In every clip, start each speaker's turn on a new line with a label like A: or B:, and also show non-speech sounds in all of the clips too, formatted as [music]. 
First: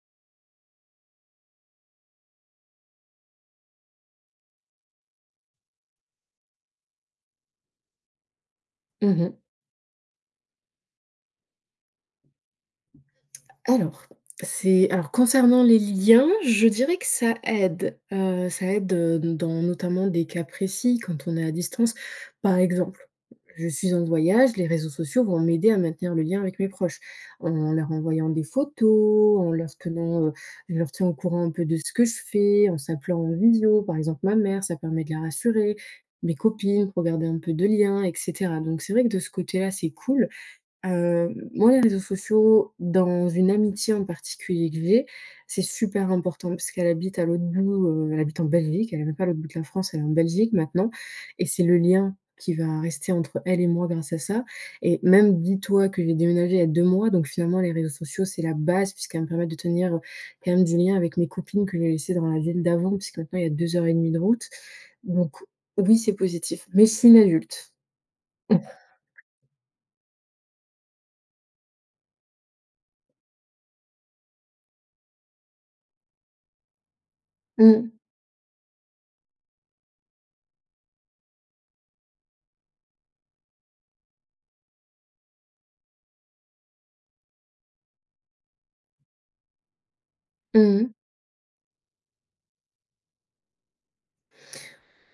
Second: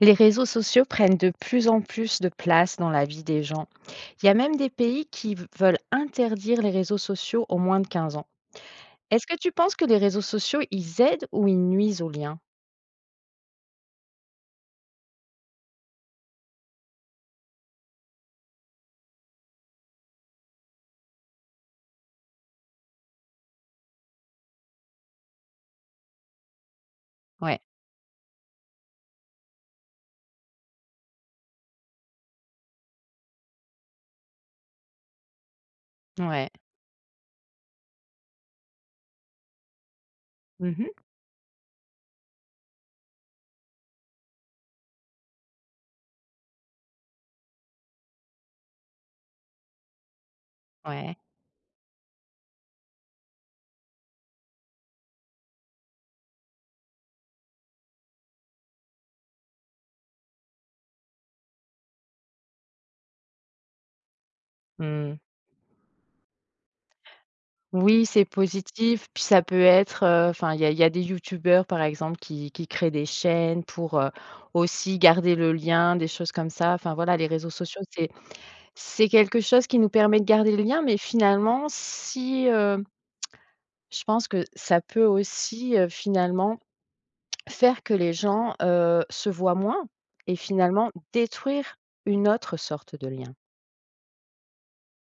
A: Les réseaux sociaux prennent de plus en plus de place dans la vie des gens. Il y a même des pays qui v veulent interdire les réseaux sociaux aux moins de 15 ans.
B: Mmh
A: Est-ce que
B: mh.
A: tu penses que les réseaux sociaux, ils aident ou ils nuisent aux liens?
B: Alors, c'est alors concernant les liens, je dirais que ça aide, heu, ça aide, heu, donc dans, notamment, des cas précis quand on est à distance. Par exemple, je suis en voyage, les réseaux sociaux vont m'aider à maintenir le lien avec mes proches
A: Ouais.
B: en leur envoyant des photos, en leur tenant, heu, je leur tiens au courant un peu de ce que je fais, en s'appelant en visio. Par exemple, ma mère, ça permet de la rassurer, mes
A: Ouais.
B: copines pour garder un peu de lien et cetera donc c'est vrai que, de ce côté-là, c'est cool.
A: Mmh mh.
B: Heu, moi, les réseaux sociaux dans une amitié, en particulier, que j'ai, c'est super important parce qu'elle habite à l'autre bout, heu, elle habite en Belgique. Elle est même pas à l'autre bout de la France, elle est en Belgique maintenant
A: Ouais.
B: et c'est le lien qui va rester entre elle et moi grâce à ça et même, dis-toi que j'ai déménagé, il y a 2 mois donc finalement, les réseaux sociaux, c'est la base puisqu'elle va me permettre de tenir, heu, quand même, des liens avec mes copines que j'ai laissées dans la ville d'avant, puisque maintenant, il y a 2 heures et 1/2 de route
A: Mmh.
B: donc oui, c'est positif, même si c'est une adulte.
A: Oui, c'est positif, puis,
B: [chuckles]
A: ça peut être, heu, enfin, il y a il y a des youtubeurs, par exemple, qui qui créent des chaînes pour, heu, aussi garder le lien, des choses comme ça, enfin voilà, les réseaux sociaux,
B: Mmh.
A: c'est c'est quelque chose qui nous permet de garder le lien mais finalement si, hem, [tsk] je pense que ça peut aussi, heu, finalement, faire que les gens, heu, se voient moins et
B: Mmh mh.
A: finalement détruire une autre sorte de lien.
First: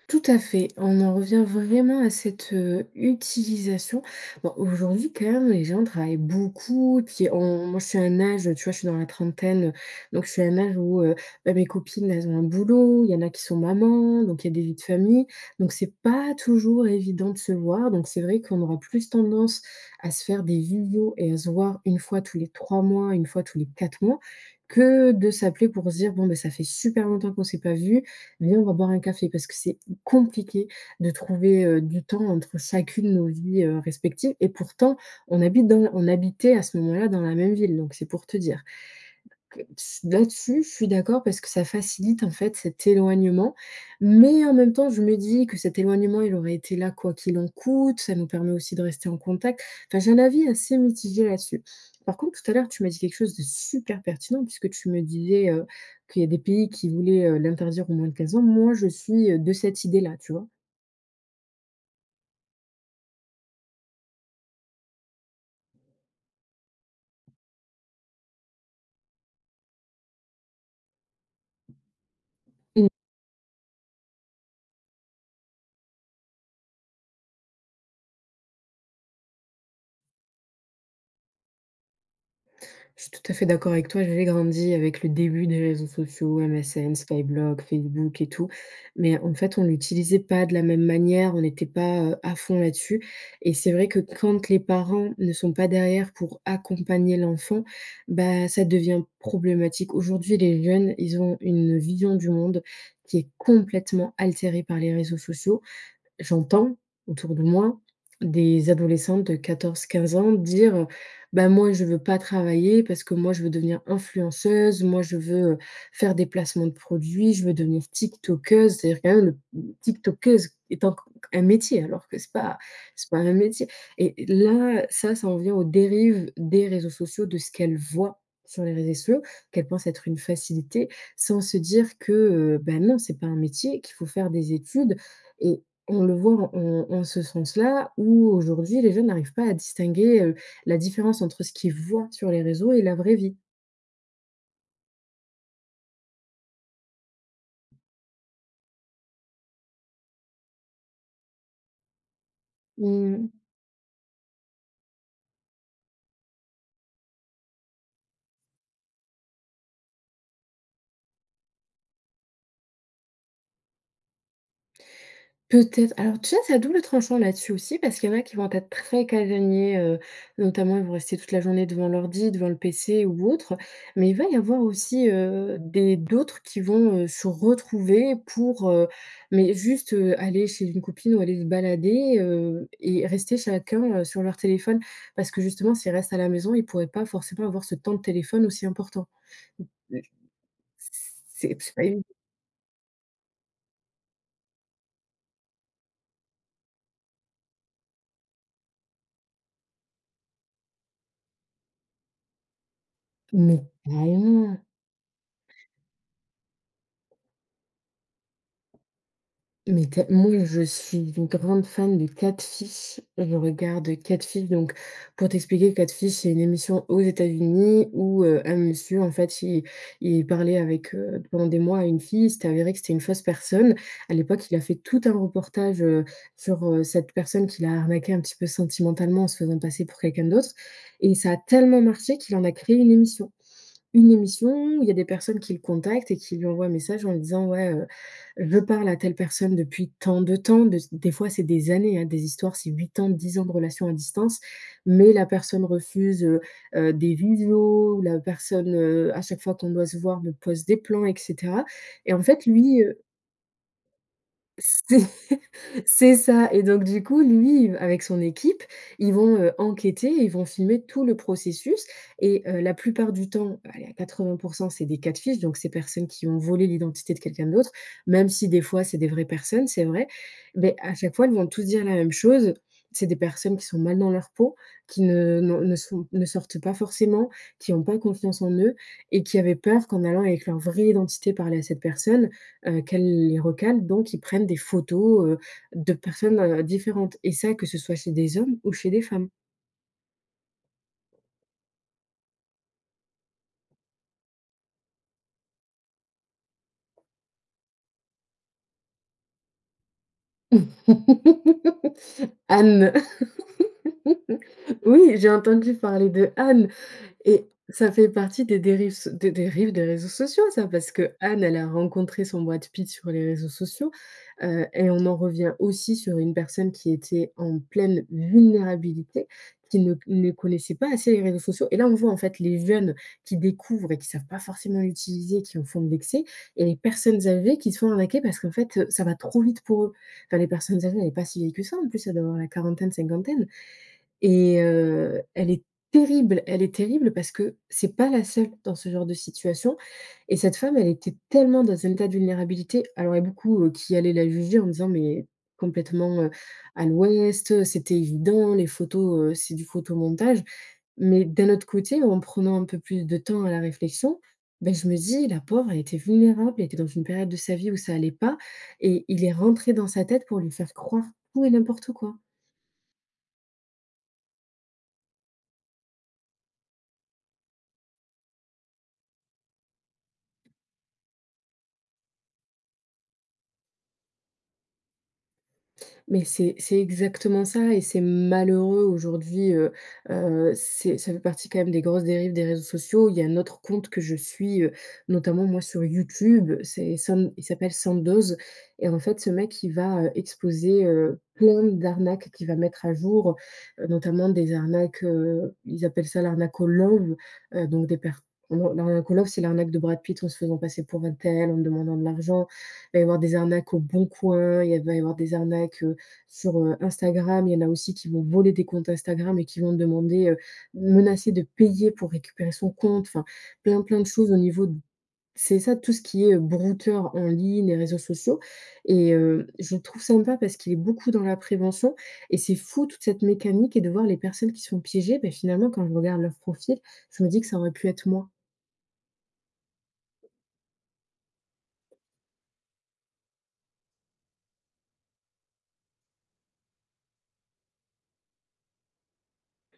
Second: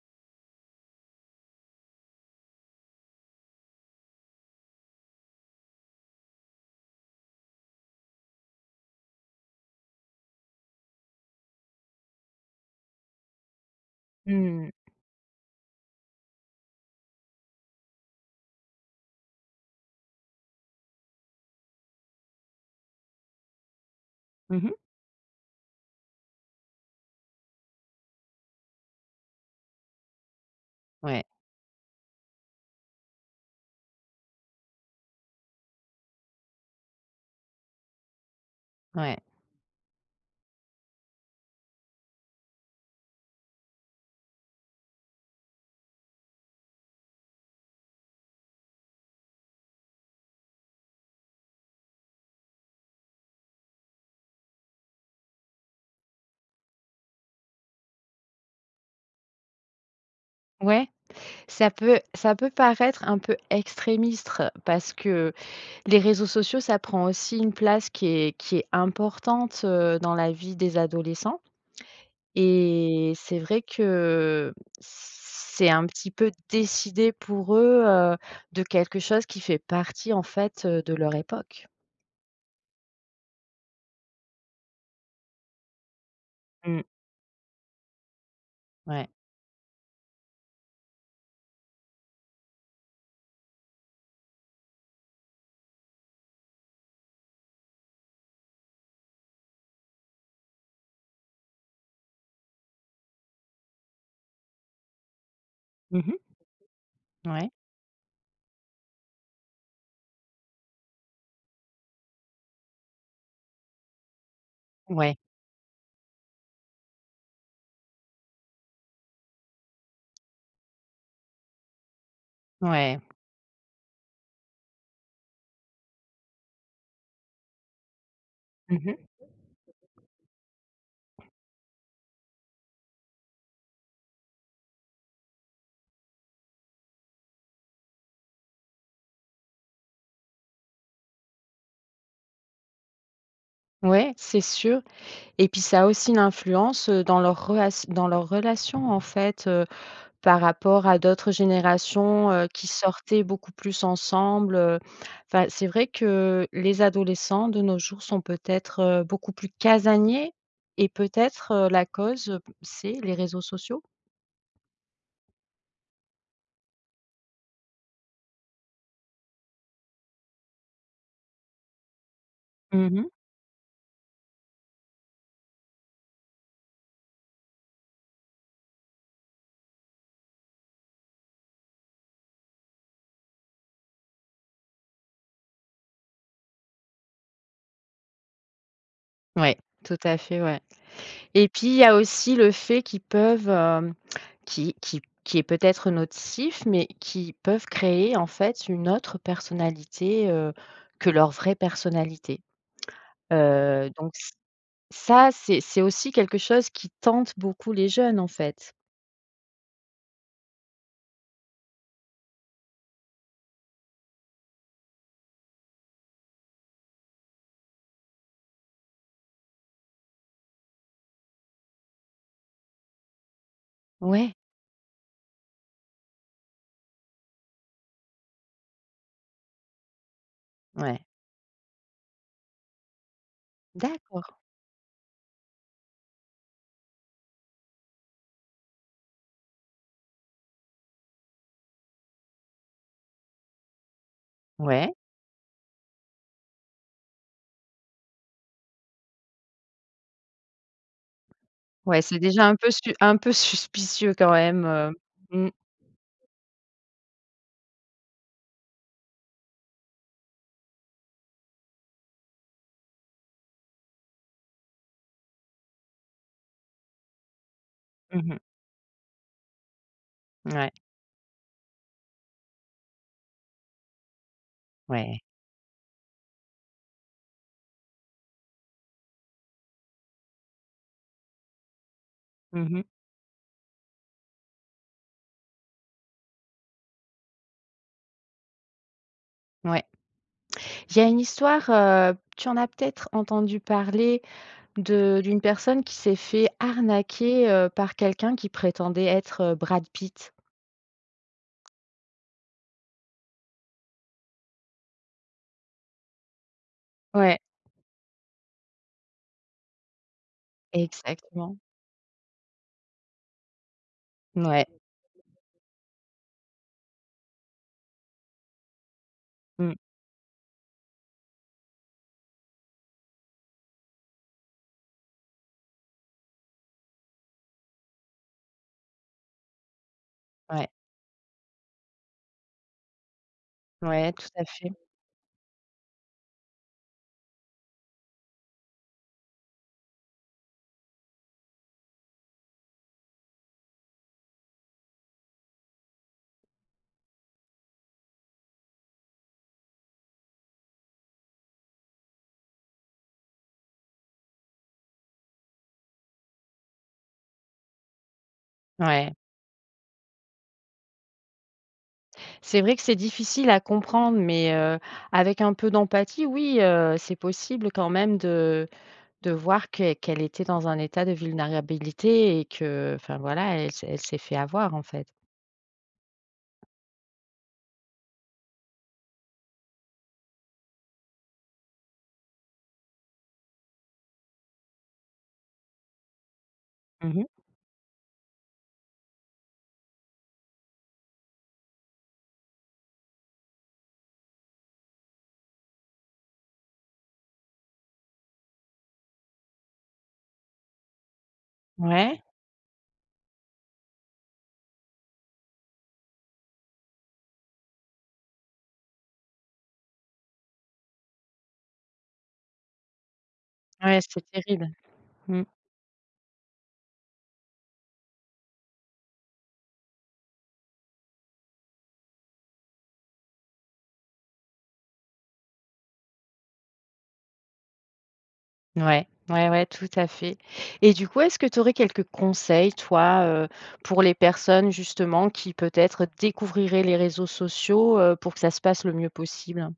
B: Tout à fait, on en revient vraiment à cette, heu, utilisation. Bon, aujourd'hui, quand même, les gens travaillent beaucoup. Puis on moi, je suis à un âge tu vois, je suis dans la trentaine, heu, donc je suis à un âge où, heu, bah, mes copines, elles ont un boulot. Il y en a qui sont mamans, donc il y a des
A: Mmh mh.
B: vies de famille, donc c'est pas toujours évident de se voir. Donc c'est vrai qu'on aura plus tendance à se faire des visios et à se voir une fois tous les 3 mois, une fois tous les 4 mois,
A: Mmh mh.
B: que de s'appeler pour se dire: «Bon ben, ça fait super longtemps qu'on s'est pas vues, viens, on va boire un café». Parce que c'est compliqué de
A: Ouais.
B: trouver, heu, du temps entre chacune, nos vies, heu, respectives. Et pourtant, on habite dans on habitait à ce moment-là dans la même ville, donc c'est pour te dire.
A: Ouais.
B: Que si là-dessus, je suis d'accord parce que ça facilite, en fait, cet éloignement. Mais en même temps, je me dis que cet éloignement, il aurait été là quoi qu'il en coûte. Ça nous permet aussi de rester en contact. Enfin, j'ai un avis assez mitigé là-dessus. Par contre, tout à l'heure, tu m'as dit quelque chose de super pertinent, puisque tu me disais, heu, qu'il y a des pays qui voulaient, heu, l'interdire au moins de 15 ans. Moi, je suis, heu, de cette idée-là. Tu vois?
A: Ouais, ça peut ça peut paraître un peu extrémiste parce que les réseaux sociaux, ça prend aussi une place qui est qui est importante, heu, dans la vie des adolescents.
B: Mmh.
A: Et c'est vrai que, heu, c c'est un petit peu décider pour eux, heu, de quelque chose qui fait partie, en fait, heu, de leur époque.
B: Je suis tout à fait d'accord avec toi. J'avais grandi avec le début des réseaux sociaux:
A: Mmh.
B: MSN, Skyblog, Facebook et tout.
A: Ouais.
B: Mais en fait, on l'utilisait pas de la même manière. On était pas, heu, à fond là-dessus. Et c'est vrai que quand les parents ne sont pas derrière pour accompagner l'enfant, bah, ça devient problématique. Aujourd'hui, les jeunes, ils ont une vision du monde qui est complètement altérée par les réseaux sociaux.
A: Mmh mh.
B: J'entends autour de
A: Ouais.
B: moi des adolescentes de 14-15 ans dire: «Ben, moi, je veux pas travailler parce que moi, je veux devenir influenceuse. Moi, je
A: Ouais.
B: veux, heu, faire des placements de produits. Je veux devenir Tiktokeuse». C'est à dire, quand même, mmh, Tiktokeuse est poc un métier, alors que c'est pas
A: Ouais.
B: c'est pas un métier. Et là, ça, ça en vient aux dérives des réseaux sociaux, de ce qu'elles voient sur les
A: Mmh
B: résè
A: mh.
B: ciaux qu'elles pensent être une facilité, sans se dire que, heu, ben non, c'est pas un métier, qu'il faut faire des études. Et on le voit en en ce sens-là, où aujourd'hui les jeunes n'arrivent pas à distinguer, heu, la différence entre ce qu'ils voient sur les réseaux et la vraie vie.
A: Ouais, c'est sûr. Et puis ça a aussi une influence, heu, dans leur rela dans leur relation, en fait, heu, par rapport à d'autres générations, heu, qui sortaient
B: Mmh.
A: beaucoup plus ensemble, heu. Enfin, c'est vrai que, les adolescents de nos jours sont peut-être, heu, beaucoup plus casaniers. Et peut-être, heu, la cause, heu, c'est les réseaux sociaux?
B: Peut-être. Alors, tu vois, c'est à double tranchant, là-dessus, aussi parce qu'il y en a qui vont être très casaniers, heu. Notamment, ils vont rester toute la journée devant l'ordi, devant le
A: Mmh mh.
B: PC ou autre. Mais il va y avoir aussi, heu, des d'autres qui vont, heu, se retrouver, pour heu, mais juste, heu, aller chez une copine ou aller se balader, heu, et rester chacun, heu, sur leur téléphone. Parce que justement, s'ils restent à la maison, ils pourraient pas forcément avoir ce temps de téléphone aussi important.
A: Ouais, tout
B: [unintelligible]
A: à fait, ouais.
B: C c
A: Et
B: c c'est
A: puis il
B: c'est
A: y
B: pas
A: a
B: évident.
A: aussi le fait qu'ils peuvent, hem, qui qui qui est peut-être nocif mais qui peuvent créer, en fait, une autre personnalité, heu, que leur vraie personnalité.
B: Mais,.
A: Heu, donc ç
B: [unintelligible]
A: ça, c'est c'est aussi quelque chose qui tente beaucoup les jeunes, en fait.
B: Mais tell moi, je suis une grande fan de Catfish, je regarde Catfish. Donc, pour t'expliquer, Catfish, c'est une émission aux États-Unis où, heu, un monsieur, en fait, il il parlait avec, heu, pendant des mois, à une fille. Il s'était avéré que c'était une fausse personne. À
A: Ouais.
B: l'époque, il a fait tout un reportage, heu, sur, heu, cette personne qui l'a arnaqué un petit peu sentimentalement en se faisant passer pour quelqu'un d'autre.
A: Ouais.
B: Et ça a tellement marché qu'il en a créé une émission. Une
A: D'accord.
B: émission où il y a des personnes qui le contactent et qui lui envoient un message en lui disant: «Ouais, heu, je parle à telle personne depuis tant de temps». De c'est des fois c'est des années, hein. Des histoires, c'est 8 ans, 10 ans de relation à distance,
A: Ouais.
B: mais la personne refuse, heu heu, des visios ou la personne, heu, à chaque fois qu'on doit se voir, me pose des plans, et cetera.
A: Ouais,
B: Et
A: c'est
B: en fait,
A: déjà un peu
B: lui,
A: scu
B: heu
A: un peu suspicieux, quand même,
B: [chuckles]
A: heu.
B: C
A: Mmh.
B: c'est ça. Et donc, du coup, lui, il v avec son équipe, ils vont, heu, enquêter ils vont filmer tout le processus et heu, la plupart du temps, allez, à 80% c'est des Catfish, donc ces personnes qui ont volé l'identité de quelqu'un d'autre,
A: Mmh
B: même
A: mh.
B: si, des fois, c'est des vraies personnes, c'est vrai.
A: Ouais.
B: Mais à chaque fois, ils vont tous dire la même chose: c'est des personnes qui sont mal dans leur peau, qui
A: Ouais.
B: ne n'ont, ne sont ne sortent pas forcément, qui ont pas confiance en eux et qui avaient peur qu'en allant avec leur vraie identité parler à cette personne,
A: Mmh
B: heu,
A: mh.
B: qu'elle les recale. Donc ils prennent des photos, heu, de personnes, heu, différentes, et ça, que ce soit chez des hommes ou chez des femmes.
A: Ouais. Il y a une histoire, heu, tu en as peut-être entendu parler, de d'une personne qui s'est fait arnaquer, heu, par quelqu'un qui prétendait être Brad Pitt?
B: [chuckles] Anne. [chuckles] Oui, j'ai entendu parler d'Anne,
A: Ouais.
B: et ça fait partie des dérives so des dérives des réseaux sociaux, ça Parce qu'Anne, elle
A: Exactement.
B: a rencontré son Brad Pitt sur les réseaux sociaux,
A: Ouais.
B: heu, et on en revient aussi sur une personne qui était en pleine vulnérabilité,
A: Mmh.
B: qui ne c ne connaissait pas assez les réseaux sociaux. Et là, on voit, en fait, les jeunes qui découvrent et qui savent pas forcément utiliser, qui en font de l'excès, et les personnes âgées qui se font arnaquer parce qu'en fait, eux, ça va trop vite pour eux. Enfin, les
A: Ouais.
B: personnes âgées, elle est pas si vieille que ça, en plus. Elle doit avoir la quarantaine, cinquantaine
A: Ouais, tout à
B: et
A: fait.
B: heu, elle est terrible. Elle est terrible parce que c'est pas la seule dans ce genre de situation. Et cette femme, elle était tellement dans un état de vulnérabilité. Alors, il y a beaucoup, heu, qui allaient la juger en disant: «Mais complètement, heu, à l'ouest! Heu, c'était évident, les photos, heu, c'est du photomontage». Mais, d'un autre côté, en prenant un peu plus de temps à la réflexion, mais je me dis: «La pauvre, elle était vulnérable, elle était dans une période de sa vie où ça allait pas». Et
A: Ouais.
B: il est rentré dans sa tête pour lui faire croire tout et n'importe quoi.
A: C'est vrai que c'est difficile à comprendre, mais, heu, avec un peu d'empathie, oui, heu, c'est possible quand même de de voir qu'elle qu'elle était dans un état de vulnérabilité et que, heu, enfin voilà, elle s'est elle s'est fait avoir, en fait.
B: Mais c'est c'est exactement ça, et c'est malheureux. Aujourd'hui, heu heu, c'est ça fait partie quand même des grosses dérives des réseaux sociaux. Il y a un autre compte que je suis, heu, notamment, moi, sur Youtube. C'est
A: Mmh mh.
B: Sand il s'appelle Sandoz. Et en fait, ce mec, il va, heu, exposer, heu, plein d'arnaques qu'il va mettre à jour, heu, notamment des arnaques. Heu, ils appellent ça l'arnaque au love. Heu, donc des per heu, l'arnaque au love, c'est l'arnaque de Brad Pitt en se faisant passer pour untel, en demandant de
A: Ouais.
B: l'argent. Il va y avoir des arnaques, heu, au Bon Coin. Il y a va y avoir des arnaques, heu, sur, heu, Instagram. Il y en a aussi qui vont voler des comptes Instagram et qui vont demander, heu menacer de payer pour récupérer son compte. Enfin, plein
A: Ouais,
B: plein de
A: c'est
B: choses au niveau
A: terrible. Mmh.
B: c'est ça, tout ce qui est, heu, brouteurs en ligne, les réseaux sociaux. Et heu, je le trouve sympa parce qu'il est beaucoup dans la prévention. Et c'est fou, toute cette mécanique, et de voir les personnes qui se font piéger. Mais, finalement, quand je regarde leur profil, je me dis que ça aurait pu être moi.
A: Ouais, ouais, ouais, tout à fait. Et du coup, est-ce que tu aurais quelques conseils, toi, heu, pour les personnes, justement, qui peut-être découvriraient les réseaux sociaux, heu, pour que ça se passe le mieux possible?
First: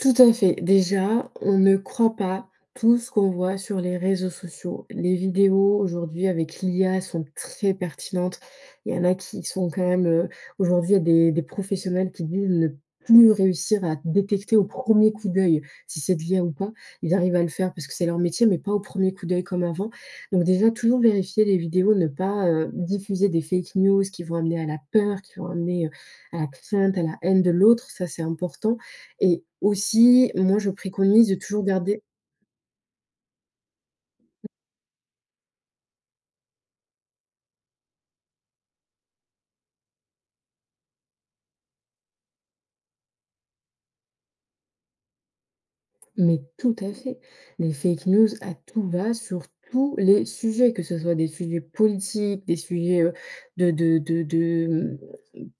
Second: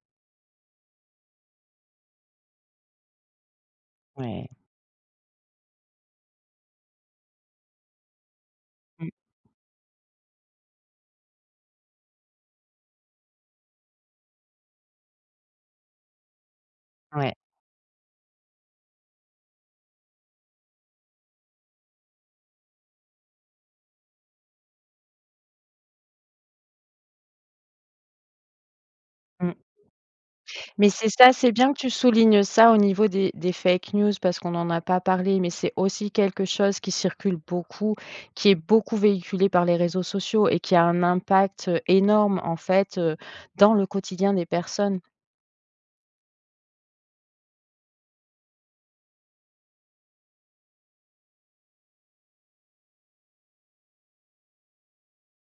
B: Tout à fait. Déjà, on ne croit pas tout ce qu'on voit sur les réseaux
A: Ouais.
B: sociaux. Les vidéos, aujourd'hui, avec l'IA, sont très pertinentes. Il y en
A: Mmh.
B: a qui sont quand même heu, aujourd'hui, il y a des des professionnels qui disent ne plus réussir à détecter, au premier coup d'œil, si c'est de l'IA ou pas. Il
A: Ouais.
B: arrivent à le faire parce que c'est leur métier, mais pas au premier coup d'œil comme avant. Donc, déjà, toujours vérifier les vidéos, ne pas, heu, diffuser des fake news, qui vont amener à la peur qui vont amener, heu, à la crainte, à la haine de l'autre. Ça, c'est important. Et
A: Mmh.
B: aussi, moi, je
A: Mais c'est
B: préconise
A: ça,
B: de
A: c'est
B: toujours
A: bien que tu
B: garder
A: soulignes ça, au niveau des des fake news, parce qu'on en a pas parlé, mais c'est aussi quelque chose qui circule beaucoup, qui est beaucoup véhiculé par les réseaux sociaux et qui a un impact énorme, en fait, heu, dans le quotidien des personnes.
B: Mais tout à fait. Les fake news, à tout va, sur tous les sujets, que ce soit des sujets politiques, des sujets, heu, de de de de mmh,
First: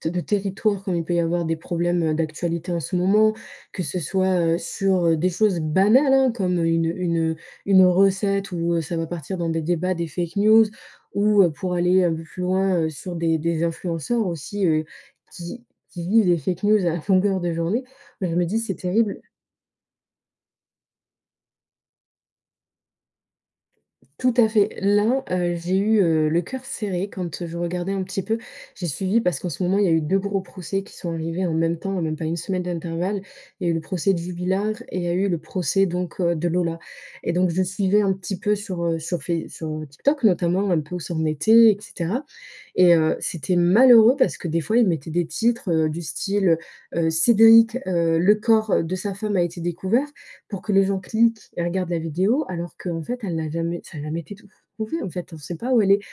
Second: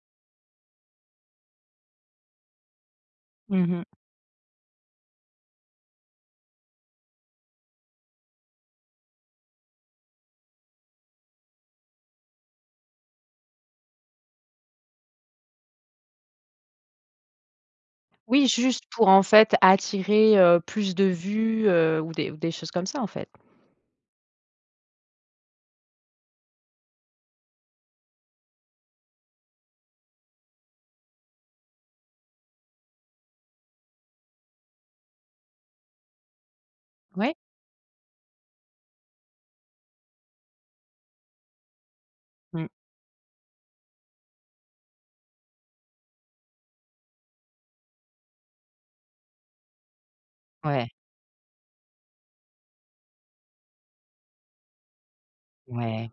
B: de de territoire, comme il peut y avoir des problèmes, heu, d'actualité en ce moment,
A: Mmh
B: que
A: mh.
B: ce soit, heu, sur, heu, des choses banales, hein, comme une, heu, une, heu, une recette où ça va partir dans des débats, des fake news, ou, pour aller un peu plus loin, heu, sur des des influenceurs aussi, heu, qui qui vivent des fake news, à longueur de journée. Bah, je me
A: Oui,
B: dis, c'est
A: juste, pour, en
B: terrible.
A: fait, attirer, heu, plus de vues, heu, ou des ou des choses comme ça, en fait.
B: Tout à fait. Là, heu, j'ai eu, heu, le cœur serré quand, heu, je regardais un petit peu. J'ai suivi parce qu'en ce moment, il y a eu 2 gros procès qui sont arrivés en même temps, en même pas 1 semaine d'intervalle. Il y a eu le procès de Jubillar et il y a eu le procès, donc heu, de Lola. Et
A: Ouais.
B: donc, je suivais un petit peu, sur heu, sur Face sur TikTok, notamment, un peu où ça en était, et cetera.
A: Mmh.
B: Et heu, c'était malheureux parce que, des fois, ils mettaient des titres, heu, du style, heu: Cédric, heu, le corps de sa femme a été découvert. Pour que les
A: Ouais.
B: gens cliquent et regardent la vidéo, alors qu'en fait, elle n'a jamais ça a jamais été tou trouvé, en fait. On sait pas où elle est.
A: Ouais.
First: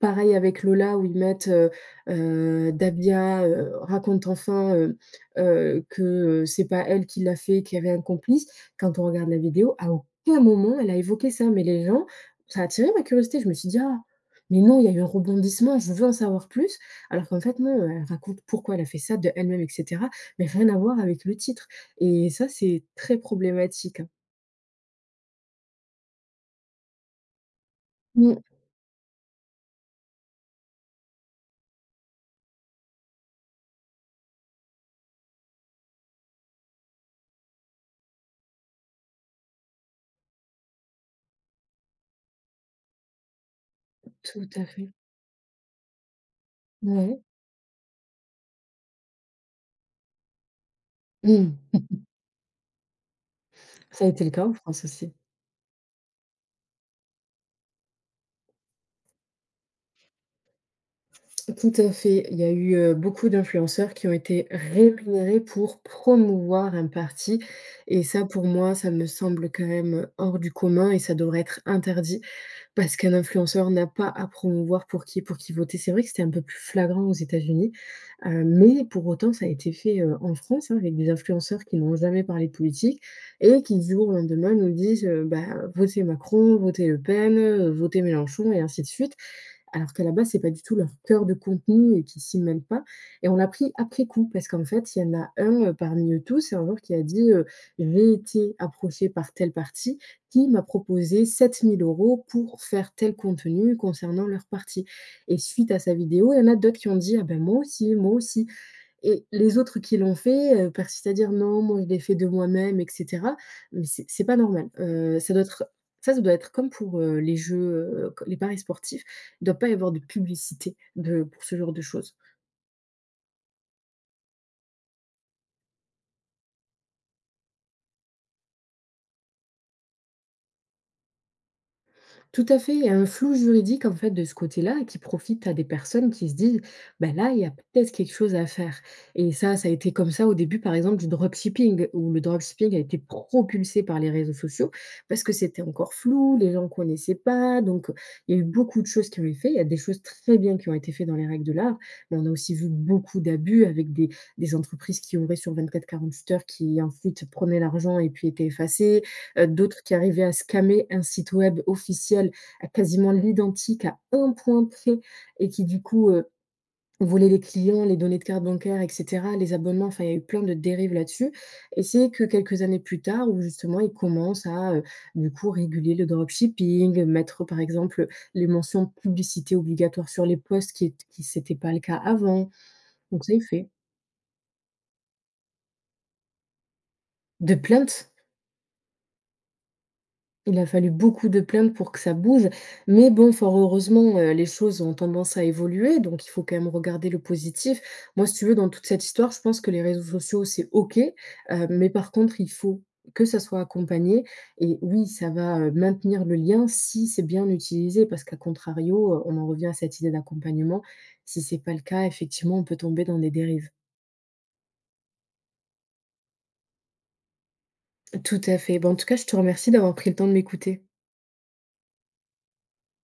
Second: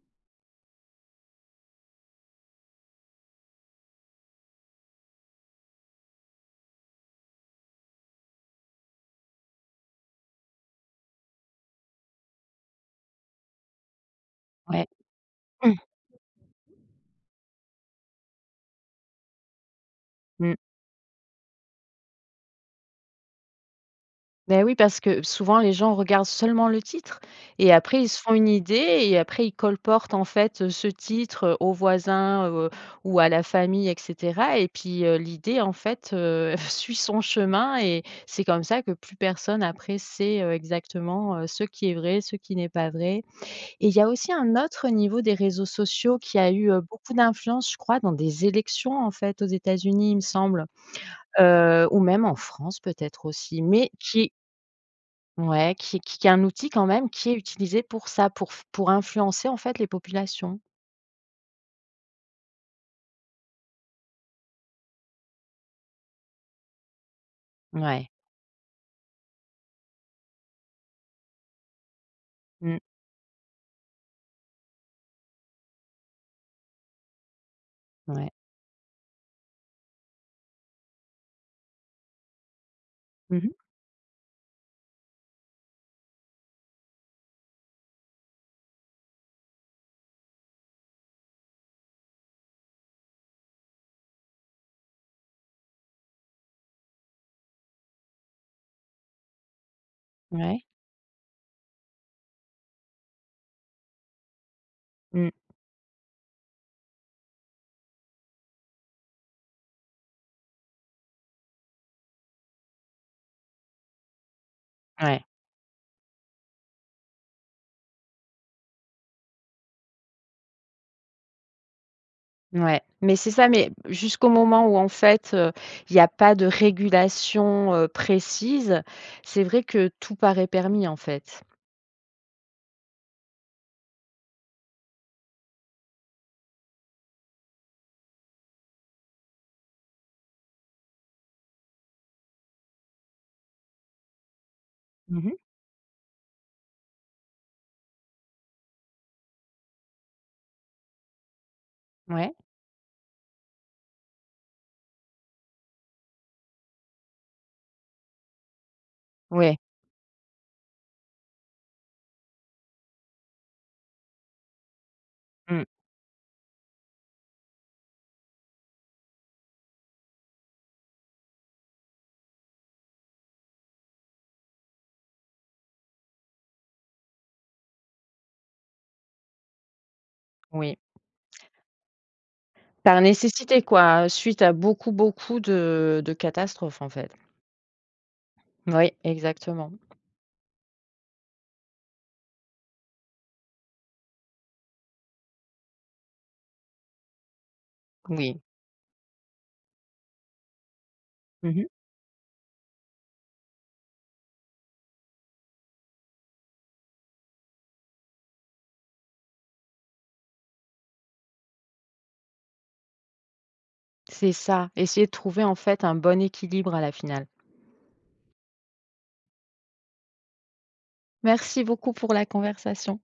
B: Pareil avec Lola, où ils mettent: «Heu heu, Dahbia, heu, raconte enfin, heu heu, que, heu, c'est pas elle qui l'a fait, qu'il y avait un complice». Quand on regarde la vidéo, à aucun moment elle a évoqué ça. Mais les gens Ça a attiré ma curiosité. Je me suis dit: «Ah mais non, il
A: Ouais
B: y a eu un
A: Mmh.
B: rebondissement. Je veux en savoir plus». Alors qu'en fait, non. Elle raconte pourquoi elle a fait ça d'elle-même, et cetera, mais
A: Mmh.
B: rien à voir avec le titre. Et ça, c'est très problématique, hein.
A: Beh, oui, parce que souvent les gens regardent seulement le titre et après, ils se font
B: Mmh.
A: une idée et après, ils colportent, en fait, heu, ce titre, heu, aux voisins, heu, ou à la famille et cetera et puis, heu, l'idée, en fait, heu, [chuckles] suit son chemin et c'est comme ça que plus personne, après, sait, heu, exactement, heu, ce qui est vrai, ce qui n'est pas vrai et il y a aussi
B: Tout
A: un
B: à
A: autre
B: fait.
A: niveau des réseaux sociaux qui a eu, heu,
B: Bah,
A: beaucoup
B: oui.
A: d'influence, je crois, dans des élections, en fait, aux États-Unis, il me semble,
B: Mmh.
A: heu ou
B: [chuckles]
A: même en France, peut-être, aussi mais
B: Ça a été le
A: qui
B: cas en France, aussi.
A: ouais, qui qui qui est un outil, quand même, qui est utilisé pour ça, pour f pour influencer, en fait, les populations.
B: Tout à fait, il y a eu, heu, beaucoup d'influenceurs qui ont été rémunérés pour promouvoir un parti et
A: Ouais.
B: ça, pour moi, ça me semble quand même, heu, hors du commun et ça devrait être interdit
A: Mmh.
B: parce qu'un influenceur n'a pas à promouvoir pour qui pour qui voter. C'est vrai que c'était un peu plus flagrant aux États-Unis,
A: Ouais.
B: heu, mais pour autant, ça a été fait, heu, en France, hein, avec des influenceurs qui n'ont jamais parlé de politique
A: Mmh mh.
B: et qui, du jour au lendemain, nous disent, heu, bah, heu: «Votez Macron», «Votez Le Pen», heu, «Votez Mélenchon» et ainsi de suite, alors qu'à la base, c'est pas du tout leur cœur de contenu et qu'ils s'y mêlent pas et on a appris, après coup, parce qu'en fait, il y en a un, heu, parmi eux tous et un jour qui a dit, heu: «J'ai été approché par tel parti qui m'a
A: Ouais.
B: proposé 7 000 € pour faire tel contenu concernant leur parti»
A: Mmh.
B: et suite à sa vidéo, il y en a d'autres qui ont dit: «Ah, ben, moi aussi!», «Moi aussi!» et les autres qui l'ont fait, heu, persistent à dire: «Non, moi, je l'ai fait de moi-même» et cetera mais c'est c'est pas normal, heu,
A: Ouais.
B: ça doit être ça ça doit être comme pour, heu, les jeux, heu, c les paris sportifs, il doit pas y avoir de publicité de pour ce genre de choses.
A: Ouais, mais c'est ça mais jusqu'au moment où, en fait, heu, il y a pas de régulation, heu, précise, c'est vrai que tout paraît permis, en fait.
B: Tout à fait, il y a un flou juridique, en fait, de ce côté-là, qui profite à des personnes qui se disent: «Bah, là, il y a peut-être quelque chose à faire» et ça, ça a été comme ça au début, par exemple, du dropshipping où le dropshipping a été propulsé par les réseaux sociaux parce
A: Mmh
B: que
A: mh.
B: c'était encore flou. Les gens connaissaient pas donc heu, il y a eu beaucoup de choses qui ont été fait. Il y a des choses très bien qui ont été faits dans les règles de l'art mais on a
A: Ouais.
B: aussi vu beaucoup d'abus avec des des entreprises qui ouvraient sur 24-48 heures, qui, ensuite, prenaient l'argent et puis étaient effacées, heu,
A: Ouais.
B: d'autres qui arrivaient à scammer un site web officiel à, quasiment, l'identique, à 1 point près et
A: Mmh.
B: qui, du coup, heu, volaient les clients, les données de cartes bancaires et cetera, les abonnements, enfin, il y a eu plein de dérives là-dessus et c'est que quelques années plus tard où justement, ils commencent à, heu, du coup, réguler le dropshipping, mettre, par exemple, heu, les mentions «publicité obligatoire» sur les post
A: Oui.
B: qui ét qui c'était pas le cas avant,
A: Par
B: donc c'est
A: nécessité,
B: fait.
A: quoi, heu, suite à beaucoup, beaucoup de de catastrophes, en fait.
B: De plaintes
A: Ouais, exactement.
B: il a fallu beaucoup de plaintes pour que ça bouge mais bon, fort heureusement, heu, les choses ont tendance à évoluer donc il faut, quand même, regarder le positif. Moi, si
A: Oui.
B: tu veux, dans toute cette histoire, je pense que les réseaux sociaux, c'est OK,
A: Mmh
B: heu,
A: mh.
B: mais par contre, il faut que ça soit accompagné et oui, ça va, heu, maintenir le lien si c'est bien utilisé parce qu'à contrario, heu, on en revient à cette idée d'accompagnement, si c'est pas le cas, effectivement, on peut tomber dans des dérives.
A: C'est ça, essayer de trouver, en fait, un bon équilibre, à la finale.
B: Tout à fait, bah, en tout cas, je te remercie d'avoir pris le temps de m'écouter.
A: Merci beaucoup pour la conversation.